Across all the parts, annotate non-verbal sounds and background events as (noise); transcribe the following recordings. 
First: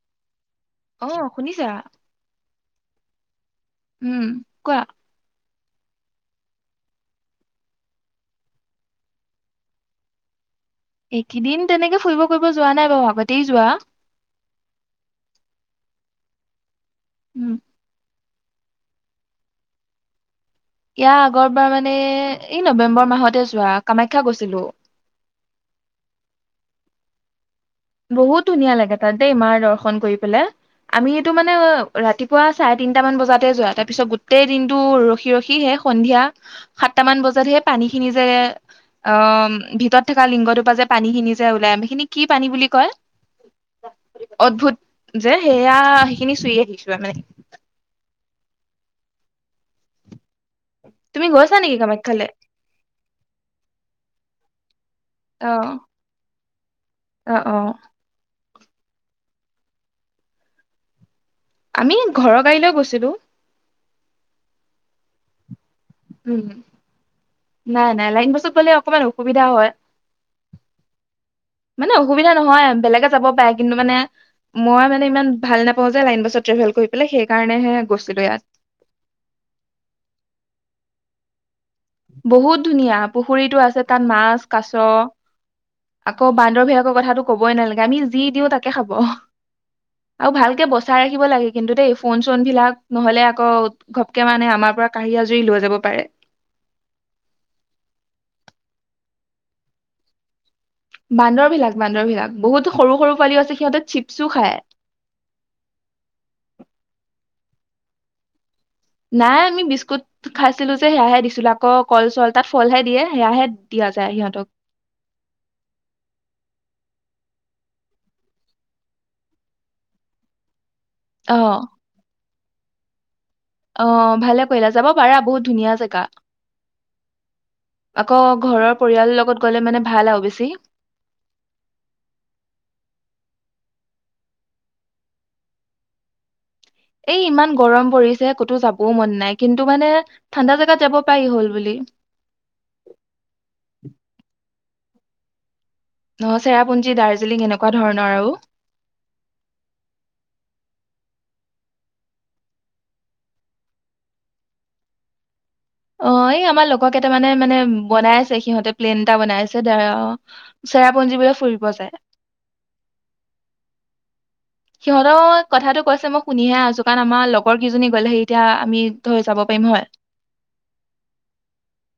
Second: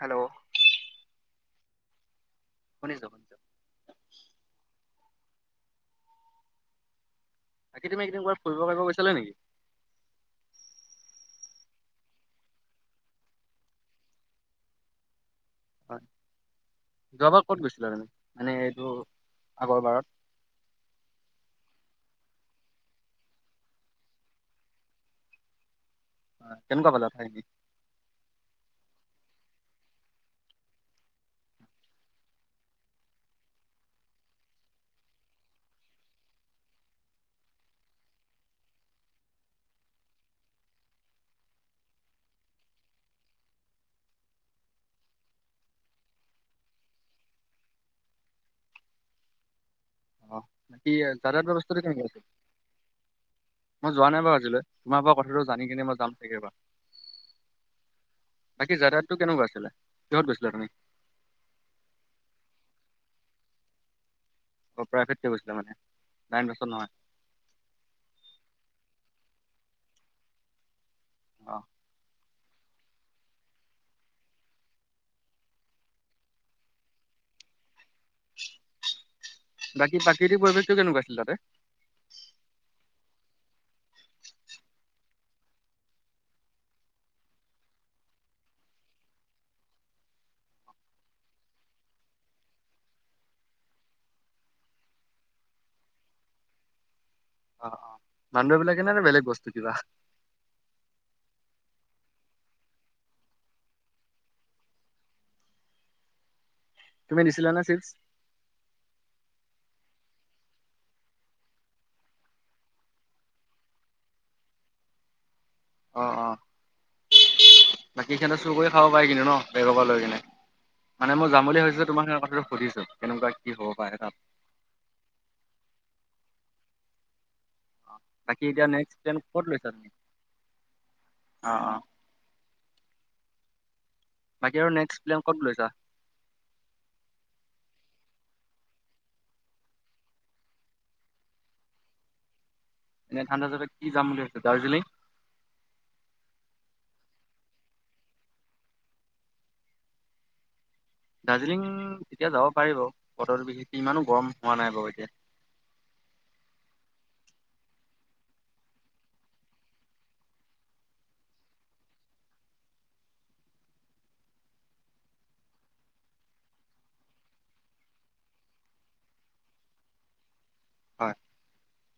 Hello অ শুনিছা শুনিছোঁ। শুনিছোঁ উম কোৱা বাকী তুমি একেইদিন ক'ৰবাত ফুৰিব কৰিব গৈছালা নেকি। এইকেইদিন তেনেকে ফুৰিব কৰিবব যোৱা নাই বাৰু আগতেই যোৱা। যোৱাৰ উম ক'ত গৈছিলা তুমি। মানে এইটো আগৰ বাৰত। ইয়া আগৰবাৰ মানে এই নৱেম্বৰ মাহতে যোৱা কামাখ্যা গৈছিলোঁ। অ কেনেকোৱা পালা ঠাই। বহুত ধুনীয়া লাগে তাত দেই ই মাৰ দৰ্শন কৰি পেলাই আমি এইটো মানে ৰাতিপুৱা চাৰে তিনটামান বজাতে যোৱা তাৰ পিছত গোটেই দিনটো ৰখি ৰখিহে সন্ধিয়া সাতটামান বজাতহে পানী খিনি যে অ ভিতত থকা লিংগটোপা যে পানী খিনি যে ওলাই সেইখিনি কি পানী বুলি। কয় অদ্ভুত যে সেয়া সেইখিনি চুইে দিছো আৰু মানে। অঁ। বাক তুমি যাতায়াত গৈছা নেকি ব্যৱস্থাটো কেনেুৱৈ আছে কামাখ্যালে মই যো (unintelligible) ৱা নাই বাৰু আজিলৈ তোমাৰ পৰা কথাটো জানি অ কিনে মই যাম চাগে বা। অ অ বাকী যাদায়াদটো কেনেকুৱা আছিলে কিহত গৈছিলা তুমি। আমি ঘৰৰ গাড়ীলৈ গৈছিলো। অ পৰাায় ফেৰ্ত গৈছিল মে (unintelligible) উম নাই নাই লাইন বাছত গলে অকমান অসুবিধা হয়। অ মানে অসুবিধা। নহয় বেলেগে যাব পাৰে কিন্তু মানে মই মানে ইমান ভাল নাপাওঁ যে লাইন বাছত ট্ৰেভেল কৰি পেলাই সেইকাৰণেহে গৈছিলো ইয়াত। বাকী প্ৰাকৃতিক পৰিৱেশটো কেনেকুৱা আছিলে তাতে। বহুত ধুনীয়া পুখুৰীটো আছে তাত মাছ কাছ আকৌ বান্দৰ ভেকৰ কথাটো কবই নালাগে আমি যি দিওঁ তাকে খাব আৰু ভালকে বচাই ৰাখিব লাগে কিন্তু দেই ফোন চোন বিলাক নহলে আকৌ ঘপকে মানে আমাৰ পৰা কাঢ়ি আজুৰি লৈ যাব পাৰে। অ অ বান্দৰ বিলাকেনে বেলেগ বস্তু কিবা। বান্দৰ বিলাক বান্দৰ বিলাক বহুতো সৰু সৰু পোৱালিও আছে সিহঁতে চিপছো খায়। দিছিলানে চিপচ। নাই আমি বিস্কুট খাইছিলো যে সেয়াহে দিছিলো আকৌ কল চল তাত ফলহে দিয়ে সেয়াহে দিয়া যায় সিহঁতক। অ অ বাকী সিহঁতে চুৰ কৰি খাব পাৰি কিন্তু ন বেগৰ পৰা লৈ কিনে। মানে মই অ যাম বুলি ভাবিছিলো তোমাৰ আৰু কথাটো। সুুধিছো কেনেকুৱা কি। হ'ব অ পাৰে তাত। ভালে কৰিলা যাব পাৰা বহুত ধুনীয়া জেগা। অ, আকৌ বাকী ঘৰৰ এতিয়া নেক্সট প্লেন পৰিয়ালৰ লগত ক'ত গলে লৈছা মানে তুমি? ভাল আৰু বেছি। অ অ বাকী আৰু নেক্সট প্লেম ক'ত লৈছা। এই ইমান গৰম পৰিছে ক'তো যাবও মন নাই কিন্তু মানে ঠাণ্ডা জোগাত যাব পাৰি হ'ল বুলি। এনে ঠাণ্ডা জেগাত কি যাম বুলি ভাবিছা। দাৰ্জিলিং। চেৰাপুঞ্জী দাৰ্জিলিং এনেকুৱা ধৰণৰ আৰু। দাৰ্জিলিং তেতিয়া যাব পাৰিব বতৰটো বিশেষকৈ ইমানো গৰম হোৱা নাই বাৰু এতিয়া। অ এই আমাৰ লগকেইটাৰ মানে মানে বনাই আছে সিহঁতে প্লেন এটা বনাই আছে, চেৰাপুঞ্জিবোলে ফুৰিব যায়। সিহঁতৰ কথাটো কৈছে মই শুনিহে আছো, কাৰণ আমাৰ লগৰ কেইজনী গলে সেই এতিয়া আমি ধৰ যাব পাৰিম হয়। হয়।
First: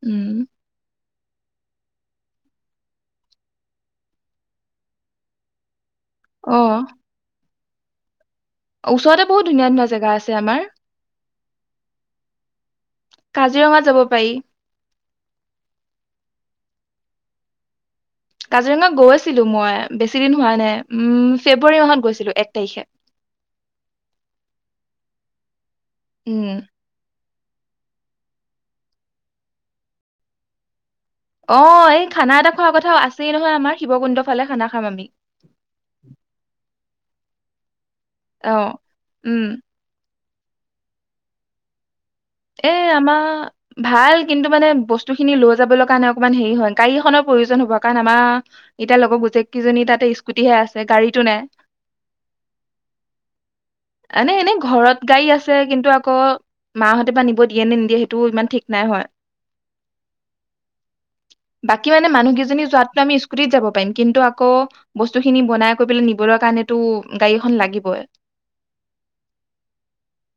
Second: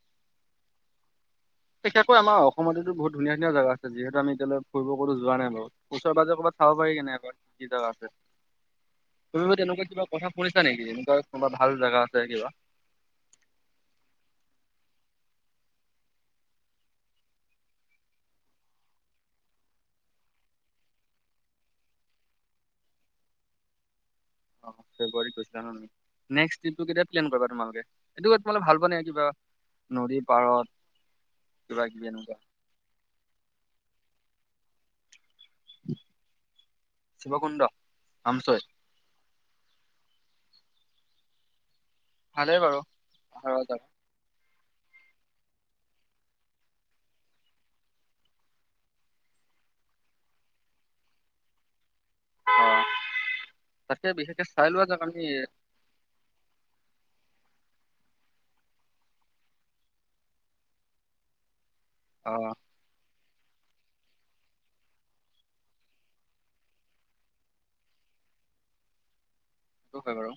উম। বিশেষকৈ আমাৰ অসমতো বহুত ধুনীয়া ধুনীয়া জেগা আছে, যিহেতু আমি এতিয়ালৈ ফুৰিব কতো যোৱা নাই বাৰু। ওচৰ পাজৰে অ ক'বাতাব ফাব পাৰি নাই আগত। কি জেগা আছে ওচৰতে বহুত তুমি ব ধুনীয়া ধুনীয়া তেনেকুৱা কিবা জেগা আছে কথা আমাৰ শুনিছা নেকি এনেকুৱা কোনোবা ভাল জেগা আছে কিবা কাজিৰঙা যাব পাৰি কাজিৰঙা গৈ ছিলো মই বেছি দিন হোৱা নাই উ ফেব্ৰুৱাৰী মাহত গৈছিলো এক তাৰিখে অ ফেব্ৰুৱাৰীত গৈছিলা ন উম নেক্স টিপ টো কেতিয়া প্লেন কৰিবা তোমালোকে এইটো তোমালে ভাল পোৱা নে? কিবা নদী পাৰত। কিবা অ' এই কিবি এনেকুৱা? খানা এটা খোৱাৰ কথাও আছেই নহয়জ আমাৰ শিৱকুণ্ডৰ ফালে খানা খাম আমি। শিৱ কুণ্ড আহ, উম। ভালেই এ বাৰু। আমাৰ পাহাৰৰ জেগা ভাল কিন্তু মানে বস্তু খিনি লৈ যাবলৈ কাৰণে অকণমান হেৰি হয় গাড়ীখনৰ প্ৰয়োজন হ'ব, কাৰণ আমাৰ এতিয়া লগৰ গোজেইকেইজনী তাতে স্কুটিহে আছে গাড়ীতটো নাই। অ', তাতকে বিশেষকে এনে-এনেই চাই লোৱা ঘৰত যাক আমি গাই আছে কিন্তু আকৌ মাহতে নিব দিয়ে নে নিদিয়ে সেইটো ইমান ঠিক নাই হয়। বাকী মানে, অ', মানুহেইজন যাতটো আমি স্কুতিত যাব পাৰিম কিন্তু আকৌ বস্তু খিনি বনাই কৰি পেলাই নিবলৈ কাৰণেতো গাড়ীখন লাগিবই। সেটো হয় বাৰু।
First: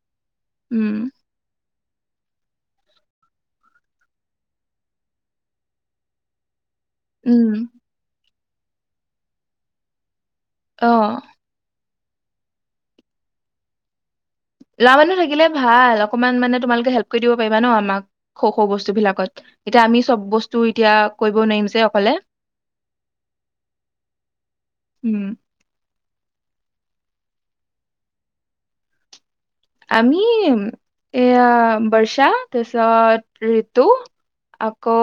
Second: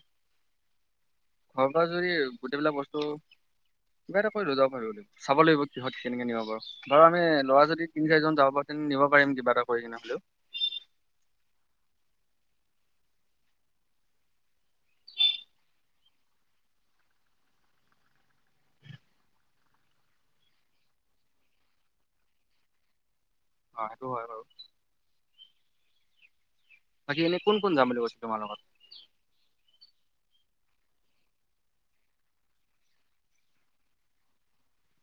উম, ঘৰ পৰা যদি গোটেইবিলাক বস্তু কিবা এটা কৰি লৈ যাব পাৰি, চাব লাগিব কিহত কেনেকে নিব পাৰো। বাৰু আমি উম ল'ৰা যদি তিনি চাৰিজন যাওঁ নিব পাৰিম কিবা এটা কৰি কিনে হলেও। আহ, লৰা মানুহ থাকিলে ভাল অকনমান মানে তোমালোকে হেল্প কৰি দিব পাৰিবা ন, আমাক সৰু-সৰু বস্তু বিলাকত এতিয়া আমি চব বস্তু এতিয়া কৰিব নোৱাৰিম যে অকলে। অ' সেইটো হয় বাৰু। উম বাকি ইনে কোন কোন জাম বুলি কৈছে তোমাৰ লগত। আমি এয়া বৰ্ষা তাৰপিছত ঋতু আকৌ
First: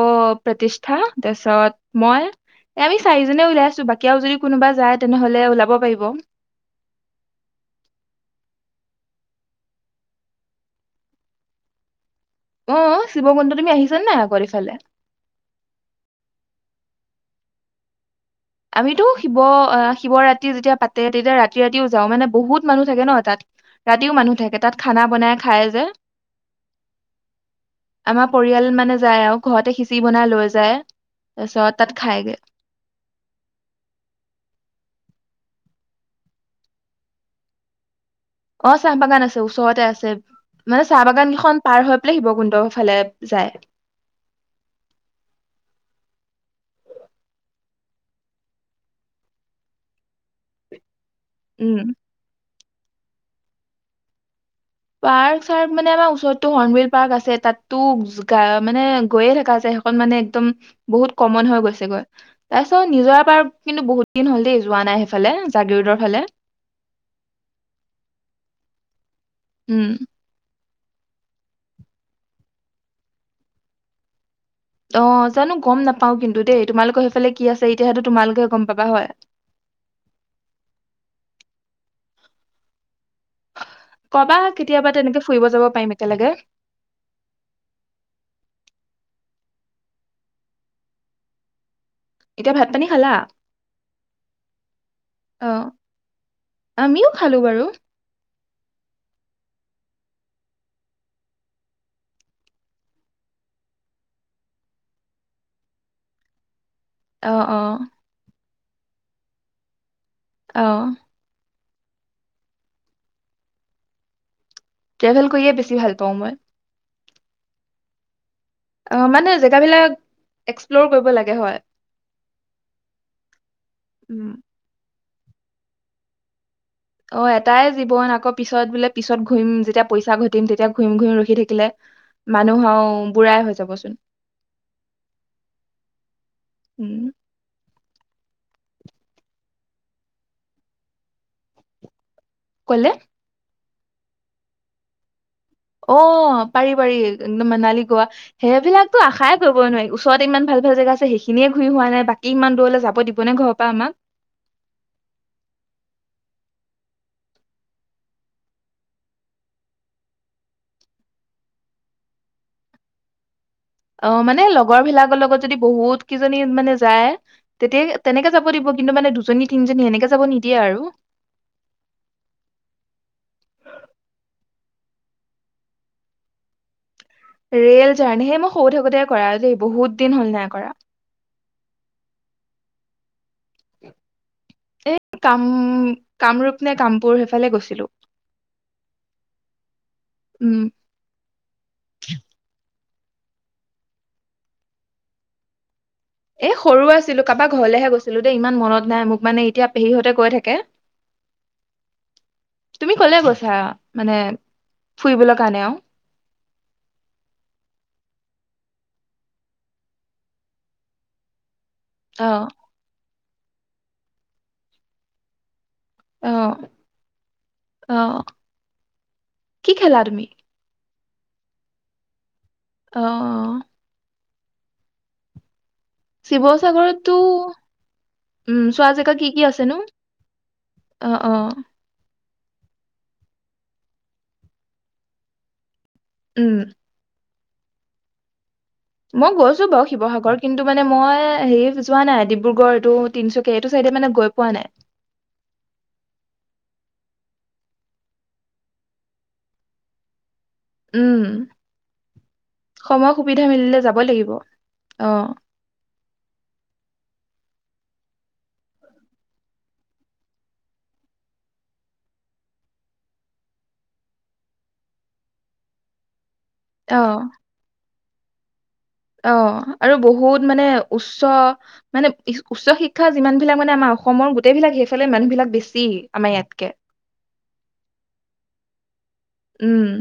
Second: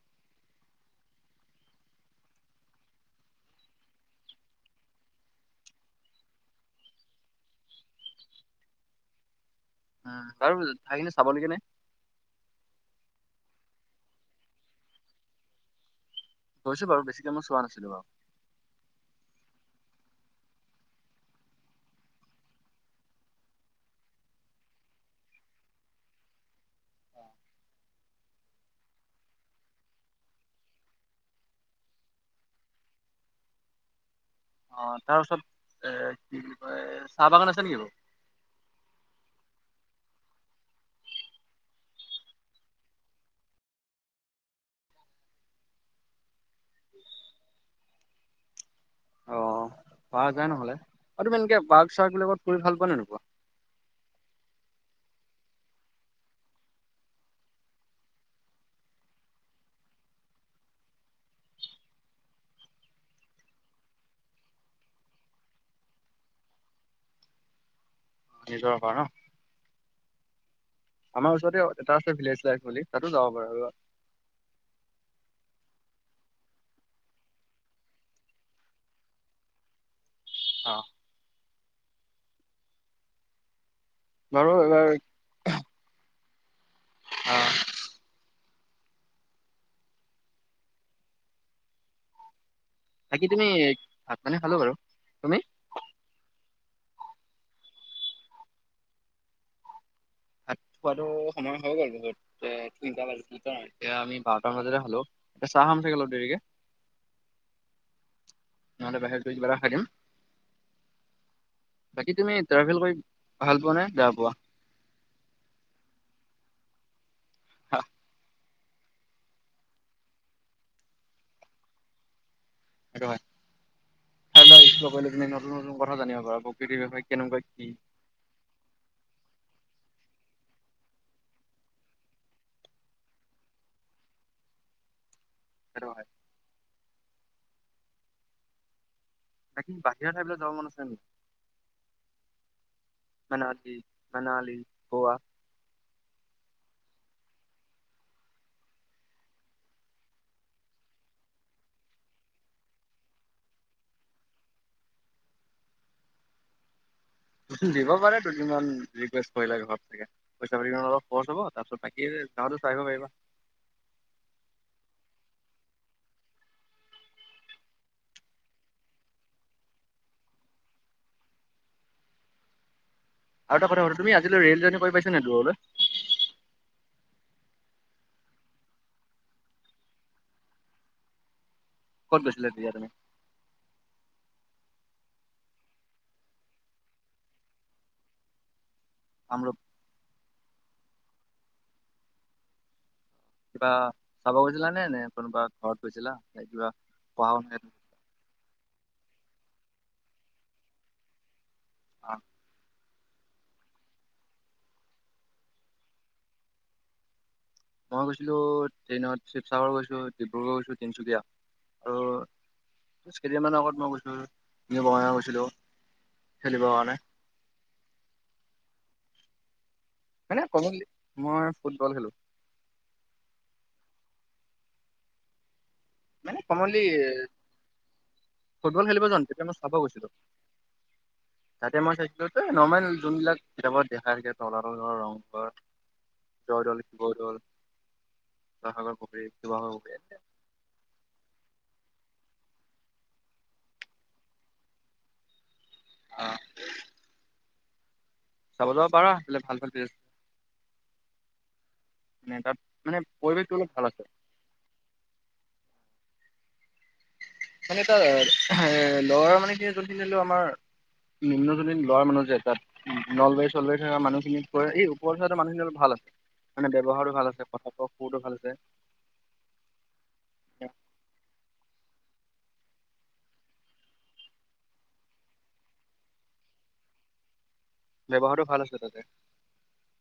প্ৰতিষ্ঠা তাৰপিছত মই আমি চাৰিজনে উওলাই আছো বাকীও যদি কোনোবা যায়, তেনেহলে ওলাব পাৰিব। উ, কাৰো থাকিল চাবলৈ কেনে আহ, শিৱকুণ্ড তুমি আহিছা নে আগৰ ইফালে। গৈছো বাৰু বেছিকে মই চোৱা নাছিলো বাৰু। আমিতো শিৱ শিৱৰাত্ৰি যেতিয়া পাতে তেতিয়া ৰাতি ৰাতিও যাওঁ মানে, বহুত মানুহ থাকে ন তাত ৰাতিও মানুহ থাকে তাত খানা বনাই খায়, যে আমাৰ পৰিয়াল মানে যায় আৰু ঘৰতে সিচি বনাই লৈ যায়। তাৰপিছত তাত খায়গে। অ' তাৰপিছত এ কি কয় চাহ বাগান আছে নেকি বাৰু। অ' চাহ বাগান আছে ওচৰতে আছে মানে চাহ বাগান কেইখন পাৰ হৈ পেলাই শিৱকুণ্ড ফালে যায়। অ' পোৱা যায় নহ'লে। আৰু এনেকে উম পাৰ্ক -চাৰ্ক বিলাকত কৰি ভাল পোৱা নে নোপোৱা। পাৰ্ক চাৰক মানে আমাৰ ওচৰতো হৰ্ণবল পাৰ্ক আছে তাতো মানে গৈয়ে থকা যায়, সেইখন মানে একদম বহুত কমন হৈ গৈছেগৈ তাৰপিছত নিজৰা পাৰ্ক কিন্তু বহুত দিন হ'ল, দেই যোৱা নাই সেইফালে জাগিৰোডৰ ফালে। নিজৰা পাৰ্ক ন উম, আমাৰ ওচৰতে এটা আছে ভিলেজ লাইফ বুলি তাতো যাব পাৰে। অ' জানো গম নাপাওঁ কিন্তু দেই তোমালোকৰ সেইফালে কি আছে, এতিয়াহতো তোমালোকে গম পাবা হয়। অ, কবা বাৰু এবাৰ কেতিয়াবা তেনেকে ফুৰিব যাব পাৰিম একেলগে। অ', এতিয়া ভাত পানী খালা বাকী তুমি ভাত পানী খালো বাৰু, তুমি? অ আমিও খালো বাৰু ভাত খোৱাতটো সময় হৈ গ'ল বহুত এ তিনিটা এতিয়া আমি বাৰটামান বজাতে হালো এতিয়া চাহ খাম চাগে অলপ দেৰিকে অহ অ নহ'লে বাহিৰত গৈ কিবা এটা খাই দিম অহ বাকী তুমি ট্ৰেভেল কৰি ভাল পোৱা নে বেয়া পোৱা ট্ৰেভেল কৰিয়ে বেছি ভাল পাওঁ মই হ অ মানে জেগাবলাক এক্সপ্লৰ কৰিব লাগে হয় সেইটো হয উম বেলেগে নতুন নতুন কথা জানিব পাৰা আক অ এটাই জীৱন আকৌ পিছত বোলে পিছত ঘূৰিম যেতিয়া পইচা ঘটিম তেতিয়া ঘূৰিম ঘূৰিমৰখি থাকিলে মানুহও বুঢ়াই হৈ যাবচোন সেইটো হয় উম বাকি বাহিৰা ঠাইলে যাব মন আছে কলে নেকি মানালী মনালি গোৱা অ পাৰি পাৰি একদম মনালী গোৱা সেইবিলাকতো আশাই কৰিব নোৱাৰি ওচৰতে ইমান ভাল ভাল জেগা আছে সেইখিনিয়ে ঘূৰি হোৱা নাই বাকী ইমান দূৰলৈ যাব দিবনে ঘৰৰ পৰা আমাক দিব পাৰে দুদিনমান ৰিকোয়েস্ত কৰিলে ঘৰতে পইচা পাতি অলপ খৰচ হব তাৰপিছত বাকী যাওতে চাই পাৰিবা আহ মানে লগৰবিলাকৰ লগত যদি বহুত কেইজনী মানে যায় তেতিয়া তেনেকে যাব দিব কিন্তু মানে দুজনী তিনজনী সেনেকে যাব নিদিয়ে আৰু আৰু এটা কথা তুমি আজিলৈ ৰেল জাৰ্ণি কৰি পাইছা ন দূৰলৈ ৰেল জাৰ্ণি সেই মই সৰুতে থাকোতে কৰা আৰু দেই বহুত দিন হ'ল নাই কৰা কত গৈছিলা তেতিয়া তুমি এ কাম কামৰূপ নে কামপুৰ সেইফালে গৈছিলো আমৰ উ (unintelligible) কিবা চাব গৈছিলা নে নে কোনোবা ঘৰত গৈছিলা নে এ কিবা সৰু আছিলো পঢ়া শুনা কাৰোবাক তেনেকুৱা? ঘৰলেহে গৈছিলো দেই ইমান মনত নাই মোক মানে এতিয়া পেহী সেয়ে কয় থাকে অ তুমি কলে কৈছা মানে ফুৰিবলৈ কাৰণে অ মই গৈছিলো ট্ৰেইনত শিৱসাগৰ গৈছো ডিব্ৰুগড় গৈছো তিনচুকীয়া অ কেইদিনমানৰ আগত মই গৈছিলোঁ বঙাইগাঁও গৈছিলো অহ খেলিবৰ কাৰণে অহ কি খেলা তুমি মানে কমনলি মই ফুটবল খেলোঁ অহ অহ মানে কমনলি শিৱসাগৰতো উম ফুটবল চোৱা খেলিব জেগা যাওঁ কি কি তেতিয়া মই আছে চাব নো গৈছিলো অ অ তাতে মই চাইছিলো নৰ্মেল যোনবিলাক কিতাপত দেখা হৈছে তলাতল ঘৰ, ৰংঘৰ উম জয়দল, শিৱদল মই গৈছো বাৰু পুখুৰী শিৱসাগৰ কিন্তু মানে মই হেৰি যোৱা নাই ডিব্ৰুগড় এইটো তিনিচুকীয়া এইটো চাইডে মানে গৈ পোৱা নাই অ চাব যাব পাৰা হলে ভাল ভাল আ উম তাত মানে সময় সুবিধা পৰিৱেশটো অলপ মিলিলে ভাল আছে যাবই লাগিব অ মানে টা এ লৱাৰ মানে কি যোন ধৰি লও আমাৰ নিম্নজনী লৱাৰ মানুহ যে তাত নলবাৰী চলবাৰী থকা মানুহখিনি এই ওপৰৰ‌ চাইদৰ মানুহখিনি অলপ ভাল আছে মানে অ ব্যৱহাৰো ভাল আছে কথাটো বহুতো ভাল আছে অ আৰু বহুত মানে উচ্চ মানে উচ্চ শিক্ষা যিমান বিলাক মানে আমাৰ অসমৰ গোটেইবিলাক সেইফালে মানুহবিলাক বেছি আমাৰ ইয়াতকে ব্যৱহাৰো ভাল আছে তাতে উম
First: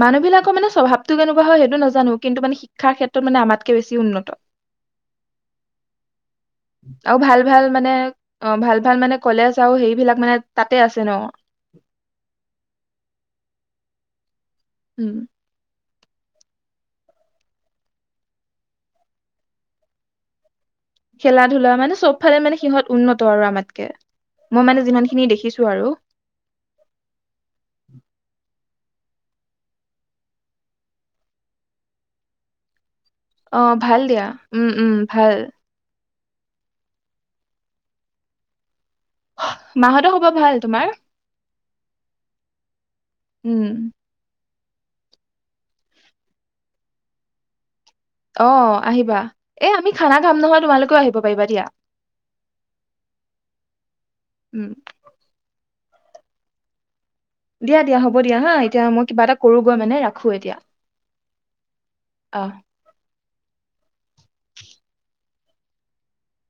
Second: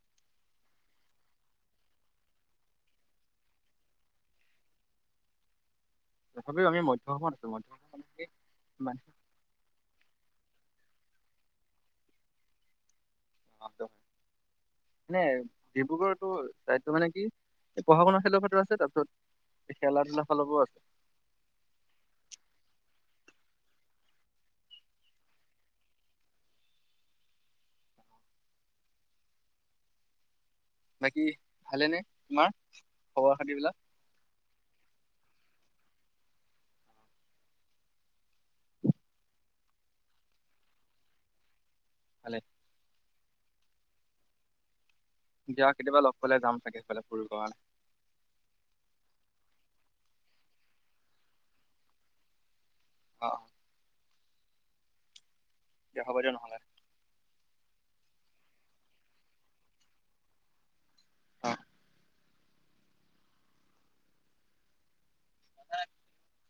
মানুহবিলাকৰ মানে স্বভাৱটো কেনেকুৱা হয় সেইটো নাজানো কিন্তু মানে শিক্ষাৰ ক্ষেত্ৰত মানে আমাতকৈ বেছি উন্নত তথাপিও আমি মধ্য আৰু অসমত ভাল আছো ভাল মধ্য মানে অসমত কি অ ভাল ইমান ভাল মানে কলেজ আৰু সেইবিলাক মানে তাত তে আছে ন (inaudible) নে উম ডিব্ৰুগড়তো চায়দটো মানে কি এই পঢ়া শুনা ফালো আছে তাৰপিছত খেলা ধূলা ফালৰ পৰাও আছে খেলা ধূলা মানে চব ফালে মানে সিহঁত উন্নত আৰু আমাতকে মই মানে যিমান খিনি দেখিছো আৰু বাকী ভালেনে তোমাৰ? খবৰ অ খাতিবিলাক ভাল দিয়া উম উম ভাল মা হতৰ খবৰ ভাল তোমাৰ ভালে উম দিয়া কেতিয়াবা লগ পালে যাম ছাগে সেইফালে ফুৰিব কাৰণে অ আহিবা এ আমি খানা খাম নহয় তোমালোকেও আহিব পাৰিবা দিয়া অ উম দিয়া হ'ব দিয়া নহ'লে দিয়া দিয়া হ'ব দিয়া হা এতিয়া মই কিবা এটা কৰোঁগৈ মানে ৰাখো এতিয়া অ অ (unintelligible)